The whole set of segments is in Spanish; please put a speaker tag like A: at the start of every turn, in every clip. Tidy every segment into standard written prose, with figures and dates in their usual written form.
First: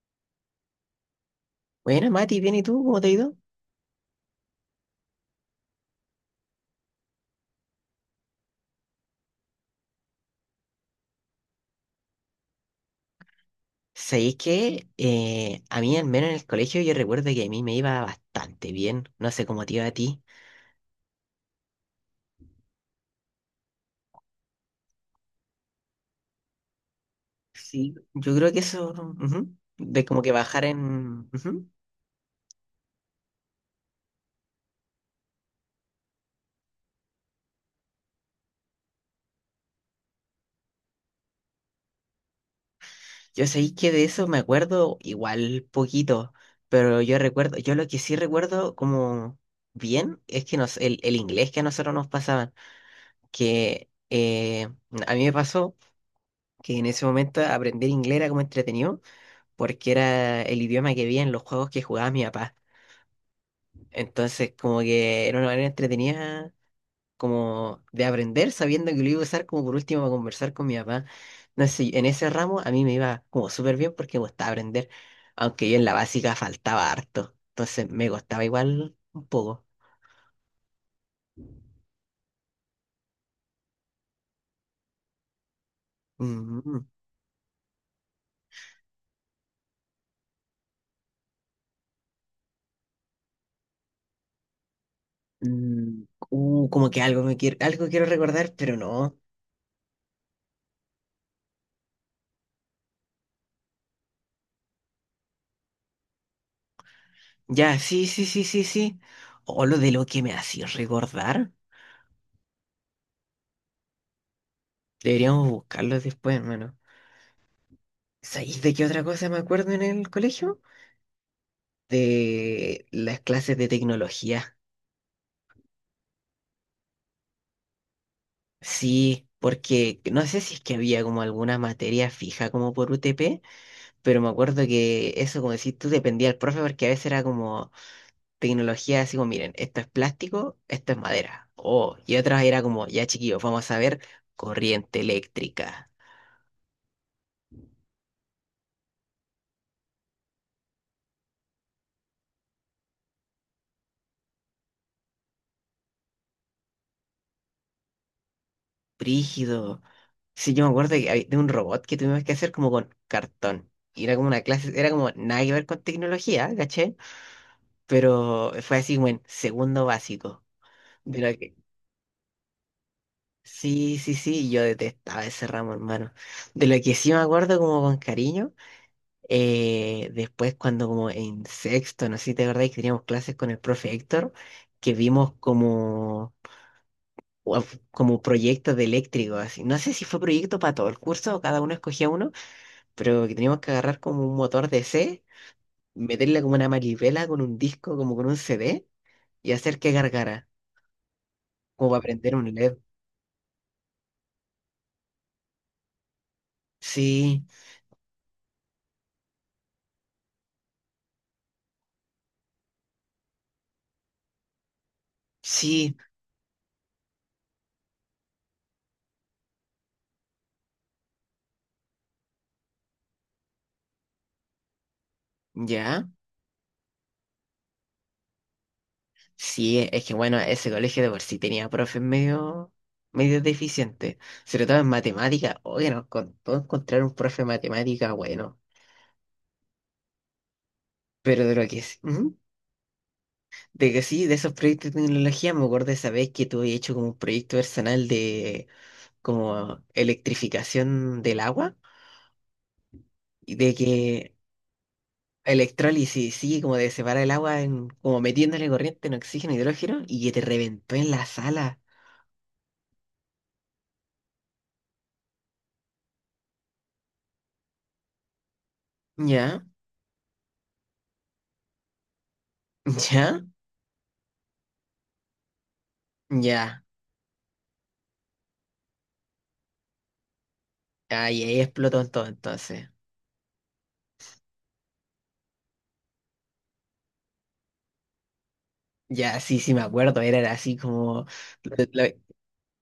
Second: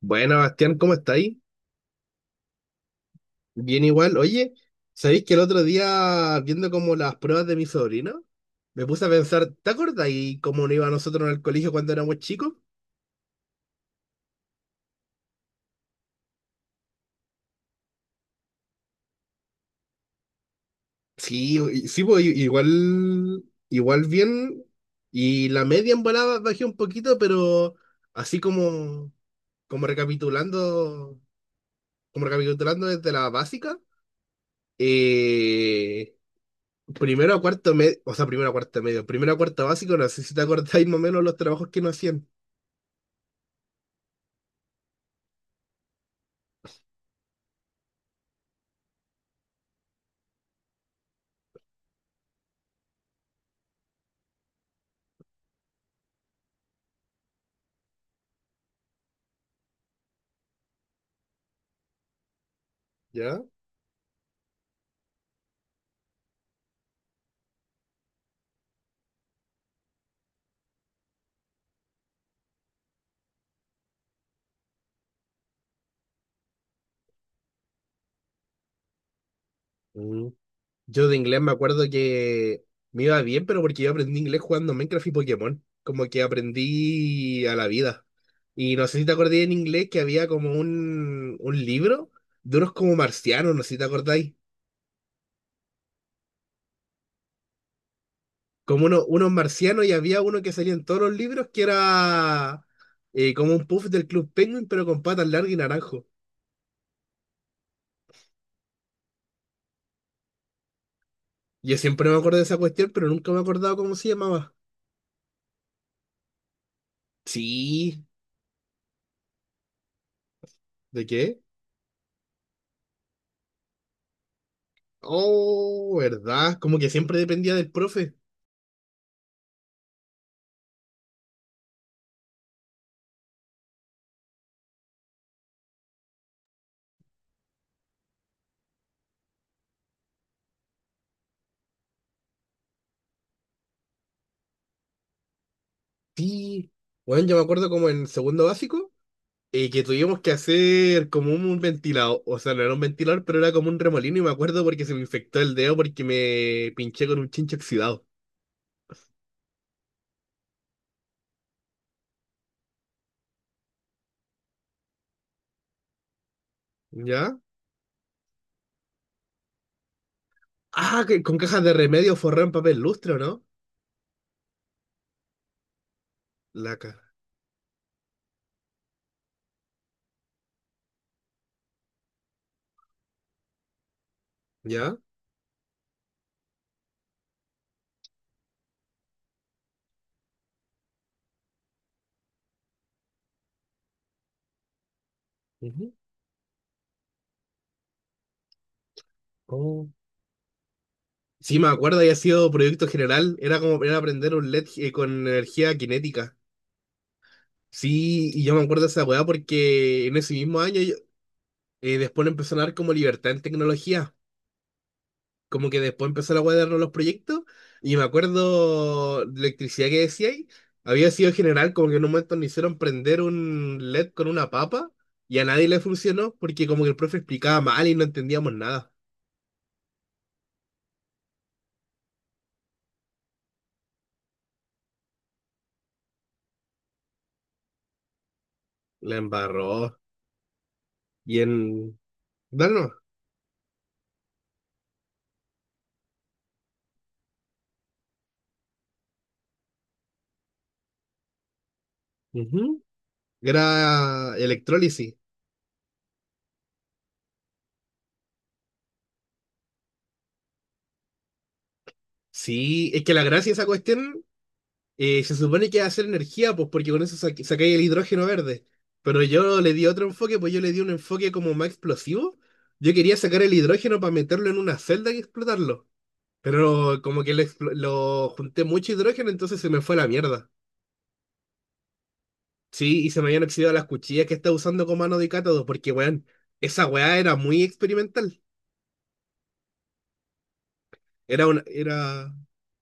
A: Bueno, Bastián, ¿cómo estáis?
B: Bueno, Mati, bien, ¿y tú? ¿Cómo te ha ido?
A: Bien igual. Oye, ¿sabéis que el otro día, viendo como las pruebas de mi sobrino, me puse a pensar, ¿te acordáis cómo nos iba a nosotros en el colegio cuando éramos chicos?
B: Sabéis que, a mí, al menos en el colegio, yo recuerdo que a mí me iba bastante bien. No sé cómo te iba a ti.
A: Sí, igual, igual bien. Y la media en volada bajé un poquito, pero
B: Sí, yo
A: así
B: creo que eso,
A: como,
B: ujú,
A: como
B: de como que bajar
A: recapitulando,
B: en, ujú.
A: como recapitulando desde la básica, eh, primero a cuarto medio, o sea, primero a cuarto medio, primero a cuarto básico, no sé si te acordáis más o menos los trabajos que nos hacían.
B: Yo sabéis que de eso me acuerdo igual poquito, pero yo recuerdo, yo lo que sí recuerdo como bien es que nos, el inglés que a nosotros nos pasaban, que a mí me pasó que en ese momento aprender inglés era como entretenido, porque era el idioma que vi en los juegos que jugaba mi papá.
A: ¿Ya?
B: Entonces, como que era una manera entretenida como de aprender sabiendo que lo iba a usar como por último para conversar con mi papá. No sé, en ese ramo a mí me iba como súper bien porque me gustaba aprender, aunque yo en la básica faltaba harto. Entonces me costaba igual un poco.
A: Mm. Yo de inglés me acuerdo que me iba bien, pero porque yo aprendí inglés jugando Minecraft y Pokémon. Como que
B: Mm,
A: aprendí a la vida. Y no sé si te acordé en inglés que había como un libro de unos como marcianos, no sé si te acordáis.
B: mm, como que algo quiero recordar, pero
A: Como
B: no.
A: unos marcianos y había uno que salía en todos los libros que era como un puff del Club Penguin, pero con patas largas y naranjo.
B: Ya, sí, sí, sí, sí, sí. O lo de lo que me hacía recordar.
A: Yo siempre me acuerdo de esa cuestión, pero nunca me he acordado cómo se llamaba.
B: Deberíamos buscarlo después, hermano.
A: Sí,
B: ¿Sabéis de qué otra cosa me acuerdo en el colegio?
A: ¿de qué?
B: De las clases de tecnología.
A: Oh, ¿verdad? Como que siempre dependía del profe.
B: Sí, porque no sé si es que había como alguna materia fija como por UTP, pero me acuerdo que eso, como decís tú, dependía del profe porque a veces era como tecnología así como, miren, esto es plástico, esto es madera. Oh, y otras era como, ya, chiquillos, vamos a ver corriente eléctrica.
A: Sí. Bueno, yo me acuerdo como en segundo básico, que tuvimos que hacer como un, ventilador. O sea, no era un ventilador, pero era como un remolino. Y me acuerdo porque se me infectó el dedo porque me pinché con un chinche oxidado.
B: Brígido. Sí, yo me acuerdo de un robot que tuvimos que hacer como con cartón. Y era como una clase, era como nada que ver con tecnología, ¿caché?
A: ¿Ya?
B: Pero fue así como en segundo básico.
A: Ah,
B: De
A: que con
B: lo que,
A: cajas de remedio forré en papel lustre, ¿o no?
B: sí, sí, sí, yo detestaba ese ramo, hermano. De lo
A: Laca.
B: que sí me acuerdo como con cariño, después cuando como en sexto, no sé si te acordás que teníamos clases con el profe Héctor, que
A: ¿Ya?
B: vimos como, uf, como proyectos de eléctrico, así. No sé si fue proyecto para todo el curso o cada uno escogía uno, pero que teníamos que agarrar como un motor DC,
A: Ujú.
B: meterle como una manivela con un disco, como con un CD y hacer
A: Oh.
B: que gargara,
A: Sí, me
B: como
A: acuerdo,
B: para
A: había
B: prender un
A: sido
B: LED.
A: proyecto general. Era como era aprender un LED con energía cinética.
B: Sí,
A: Sí, y yo me acuerdo de esa weá porque en ese mismo año después le empezó a dar como libertad en tecnología. Como que
B: sí,
A: después empezó la weá de darnos los proyectos. Y me acuerdo, la electricidad que decía ahí, había sido general, como que en un momento nos hicieron prender un LED con una papa y a nadie le
B: ya.
A: funcionó porque como que el profe explicaba mal y no entendíamos nada.
B: Sí, es que bueno, ese colegio de por sí tenía profes medio, medio deficientes, sobre todo en matemática. Oye, nos costó encontrar un profe de matemática bueno,
A: La embarró. Y
B: pero de lo que
A: en...
B: es. Ujú.
A: Dano.
B: De que sí, de esos proyectos de tecnología, me acuerdo de esa vez que tuve hecho como un proyecto personal de como electrificación del agua.
A: Ujú.
B: Y de que
A: Era electrólisis.
B: electrólisis, sí, como de separar el agua en, como metiéndole corriente, en oxígeno, e hidrógeno, y que te reventó en la sala.
A: Sí, es que la gracia de esa cuestión. Se supone que va a ser energía, pues porque con eso saca sacáis el hidrógeno verde. Pero yo
B: Ya,
A: le di otro enfoque, pues yo le di un enfoque como más explosivo. Yo quería
B: ya,
A: sacar el hidrógeno para meterlo en una celda y explotarlo.
B: ya.
A: Pero como que lo junté mucho hidrógeno, entonces se me fue a la mierda.
B: Ahí, ahí explotó en todo entonces.
A: Sí, y se me habían oxidado las cuchillas que estaba usando como mano de cátodo, porque, weón, esa weá era muy experimental.
B: Ya, sí, sí, me acuerdo, era así como.
A: Era una,
B: Lo, lo-
A: era,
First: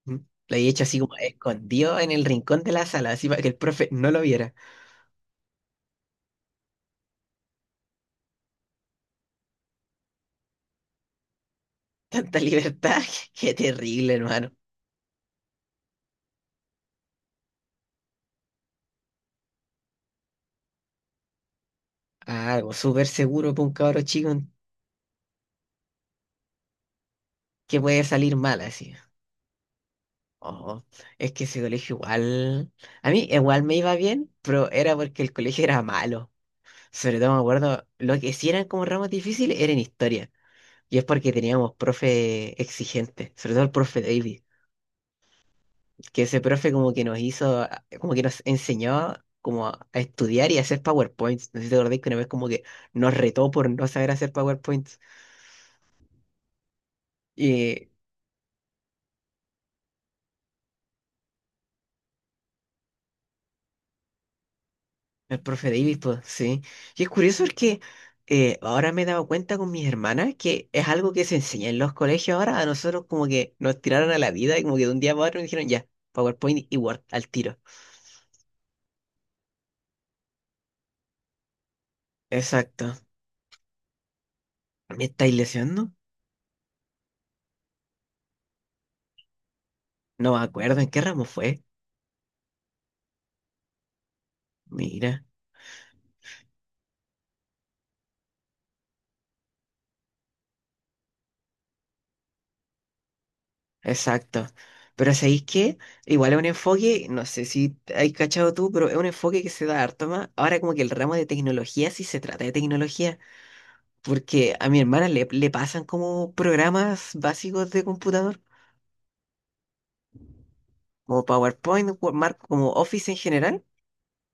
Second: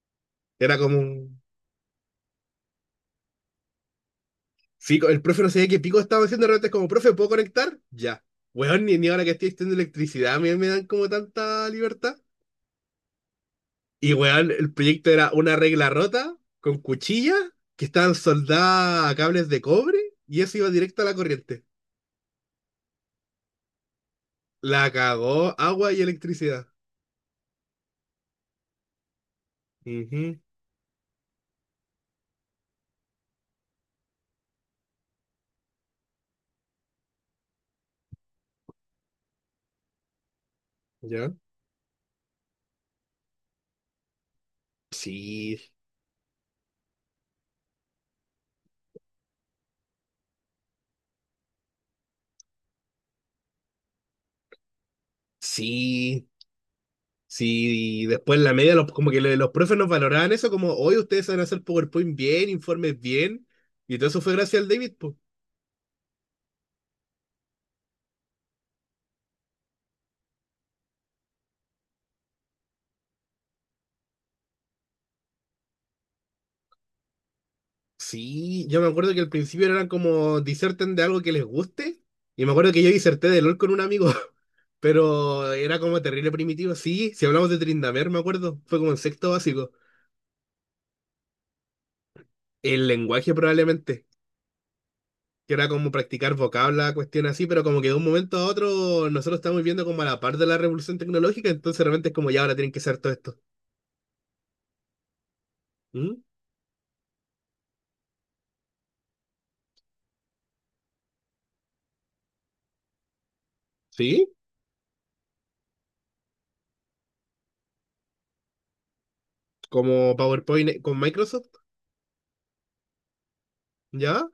B: ¿Mm? Lo he
A: Era
B: hecho así como
A: como,
B: escondido en el rincón de la sala, así para que el profe no lo viera.
A: sí, el profe no sabía qué pico estaba haciendo, de repente es como, profe, ¿puedo conectar? Ya. Weón, ni ahora que estoy estudiando electricidad me dan como tanta libertad.
B: Tanta libertad, qué
A: Y
B: terrible,
A: weón,
B: hermano.
A: el proyecto era una regla rota con cuchillas que estaban soldadas a cables de cobre y eso iba directo a la corriente.
B: Algo súper seguro para un cabro chico
A: La cagó agua y electricidad.
B: que puede salir mal así.
A: Ujú.
B: Oh, es que ese colegio igual, a mí igual me iba bien, pero era porque el colegio era malo. Sobre todo me acuerdo, lo que sí eran como ramos difíciles era en historia. Y es porque
A: ¿Ya?
B: teníamos profe exigente, sobre todo el profe David,
A: Sí,
B: que ese profe como que nos hizo, como que nos enseñó como a estudiar y a hacer PowerPoints. No sé si te acordáis que una vez como que nos retó por no saber hacer PowerPoints.
A: sí,
B: Y
A: sí. Y después en la media, los profes nos valoraban eso, como, hoy ustedes saben hacer PowerPoint bien, informes bien. Y todo eso fue gracias al David, po.
B: el profe Davis, pues, sí. Y es curioso porque ahora me he dado cuenta con mis hermanas que es algo que se enseña en los colegios ahora. A nosotros como que nos tiraron a la vida y como que de un día para otro nos dijeron ya, PowerPoint y Word al tiro.
A: Sí, yo me acuerdo que al principio eran como diserten de algo que les guste. Y me acuerdo que yo
B: Exacto.
A: diserté de LOL con un amigo,
B: ¿Me estáis
A: pero era
B: lesionando?
A: como terrible primitivo. Sí, si hablamos de Trindamer, me acuerdo, fue como en sexto básico.
B: No me acuerdo en qué ramo fue.
A: El lenguaje probablemente,
B: Mira,
A: que era como practicar vocabla, cuestión así, pero como que de un momento a otro nosotros estamos viviendo como a la par de la revolución tecnológica, entonces realmente es como ya ahora tienen que hacer todo esto.
B: exacto. Pero ¿sabéis qué?
A: ¿Mm?
B: Igual es un enfoque, no sé si hay cachado tú, pero es un enfoque que se da harto más. Ahora como que el ramo de tecnología sí se trata de tecnología.
A: ¿Sí?
B: Porque a mi hermana le pasan como programas básicos de computador,
A: Como PowerPoint con
B: como
A: Microsoft,
B: PowerPoint, Word- Mark, como Office en general.
A: ¿ya?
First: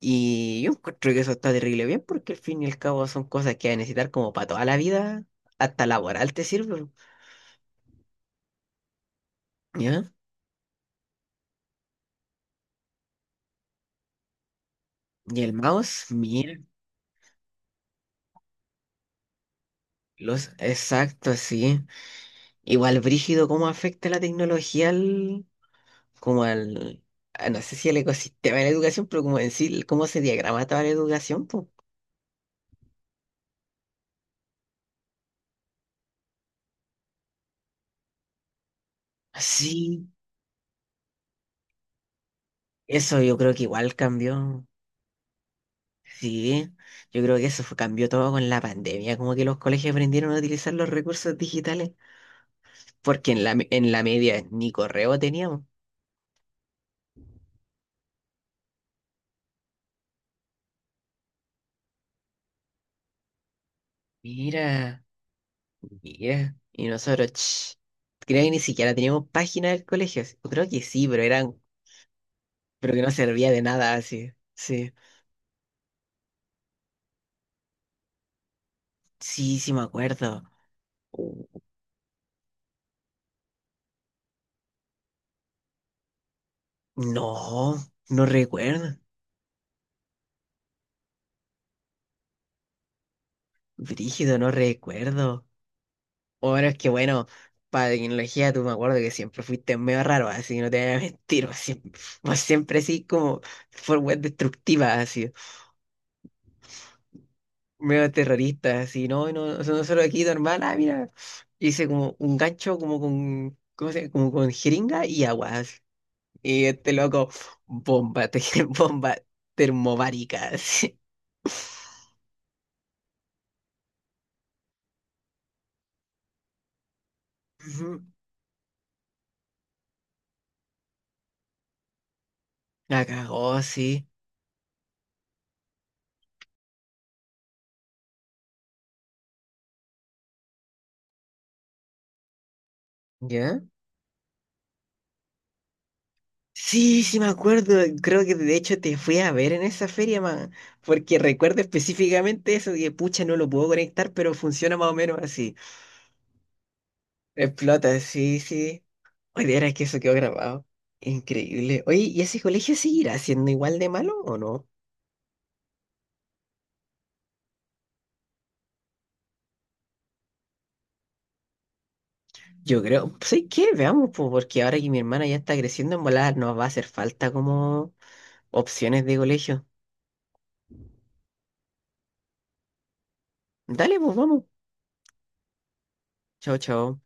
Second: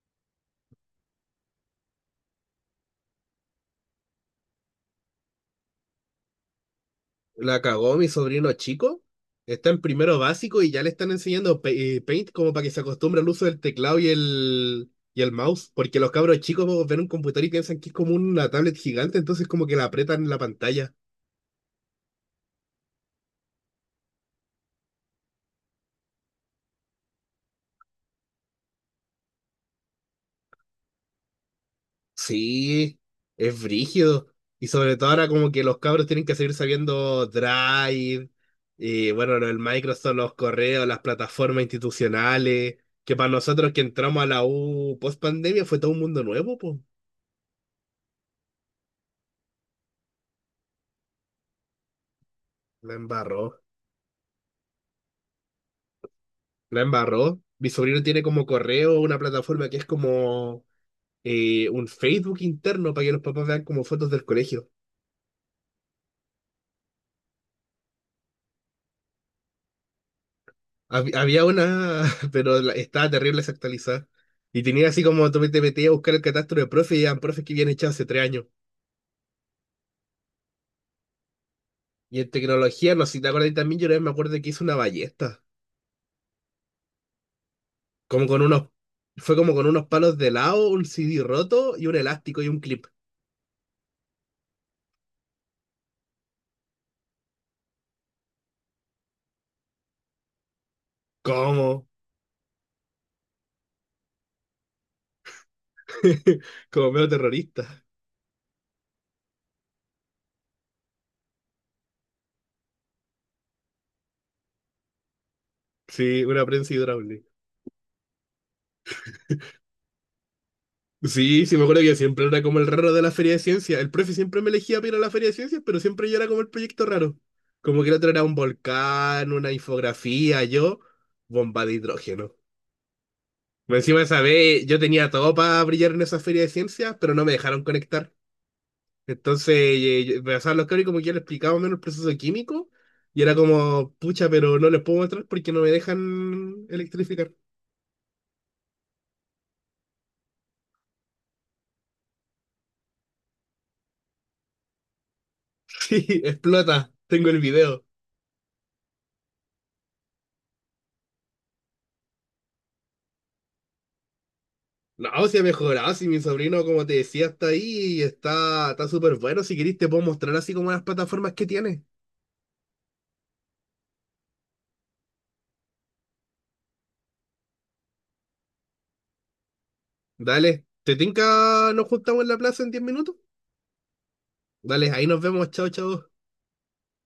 B: Y yo encuentro que eso está terrible bien porque al fin y al cabo son cosas que vas a necesitar como para toda la vida, hasta laboral te sirve.
A: La cagó mi sobrino chico. Está en
B: ¿Ya?
A: primero básico y ya le están enseñando Paint como para que se acostumbre al uso del teclado y y el
B: Y el
A: mouse. Porque
B: mouse,
A: los cabros
B: mira,
A: chicos ven un computador y piensan que es como una tablet gigante, entonces como que la apretan en la
B: los
A: pantalla.
B: exacto sí. Igual brígido cómo afecta la tecnología al, como al, no sé si al ecosistema de la educación, pero como en sí, cómo se diagrama toda la educación, pues.
A: Sí, es brígido. Y sobre todo ahora como que los cabros tienen que seguir sabiendo Drive, y bueno, el
B: Sí,
A: Microsoft, los correos, las plataformas institucionales, que
B: eso
A: para
B: yo creo que
A: nosotros que
B: igual
A: entramos a la
B: cambió.
A: U post pandemia fue todo un mundo nuevo,
B: Sí,
A: pues.
B: yo creo que cambió todo con la pandemia, como que los colegios aprendieron a utilizar los recursos digitales,
A: La
B: porque en
A: embarró.
B: la, en la media ni correo teníamos.
A: La embarró. Mi sobrino tiene como correo una plataforma que es como un Facebook interno para que los papás vean como fotos del colegio.
B: Mira, mira. Y nosotros, creo que ni siquiera teníamos página del colegio. Yo creo que sí, pero
A: Había
B: eran,
A: una, pero
B: pero que
A: estaba
B: no
A: terrible
B: servía de nada
A: desactualizada.
B: así.
A: Y tenía
B: Sí,
A: así como tú te metías a buscar el catastro de profe y eran profes que habían echado hace 3 años.
B: sí, sí me acuerdo. Uh,
A: Y en tecnología, no sé si te acuerdas también, yo una vez me acuerdo que hice una ballesta.
B: No,
A: Como
B: no
A: con unos,
B: recuerdo.
A: Fue como con unos palos de lado, un CD roto y un elástico y un clip.
B: Brígido, no recuerdo. Bueno, es que bueno, para tecnología tú me acuerdo que siempre fuiste medio raro, así que no te voy a mentir,
A: ¿Cómo?
B: vos siempre así como por web destructiva, así,
A: Como medio terrorista.
B: medio terrorista, así, no, no, no, nosotros aquí normal, ah, mira, hice como un gancho como con, ¿cómo se llama? Como con jeringa y agua, así.
A: Sí, una
B: Y
A: prensa
B: este
A: hidráulica.
B: loco, bomba, te, bomba termobárica, así.
A: Sí, sí, me acuerdo que yo siempre era como el raro de la feria de ciencias. El profe siempre me elegía para ir a la feria de ciencias, pero siempre yo era como el proyecto raro. Como que el
B: Ujú.
A: otro era un volcán, una infografía, yo, bomba de hidrógeno.
B: La cagó,
A: Pues encima de
B: sí.
A: esa vez yo tenía todo para brillar en esa feria de ciencias, pero no me dejaron conectar. Entonces me pasaban los cabros y como que ya les explicaba menos el proceso químico y era
B: ¿Ya?
A: como, pucha, pero no les puedo mostrar porque no me dejan
B: Sí, sí me
A: electrificar.
B: acuerdo. Creo que de hecho te fui a ver en esa feria, man. Porque recuerdo específicamente eso, que pucha, no lo puedo conectar, pero funciona más o menos así.
A: Sí, explota, tengo el video.
B: Explota, sí, sí. Oye, era que eso quedó grabado. Increíble. Oye, ¿y ese colegio seguirá siendo igual de malo o no?
A: No, si ha mejorado, si mi sobrino, como te decía, está ahí y está, está súper bueno. Si querés, te puedo mostrar así como las plataformas que tiene.
B: Yo creo, ¿sabes qué? Veamos, pues, porque ahora que mi hermana ya está creciendo en volar, nos va a hacer falta como opciones de colegio.
A: Dale, ¿te tinca? Nos juntamos en la plaza en 10 minutos.
B: Dale, pues vamos.
A: Dale, ahí nos vemos. Chao, chao.
B: Chao, chao.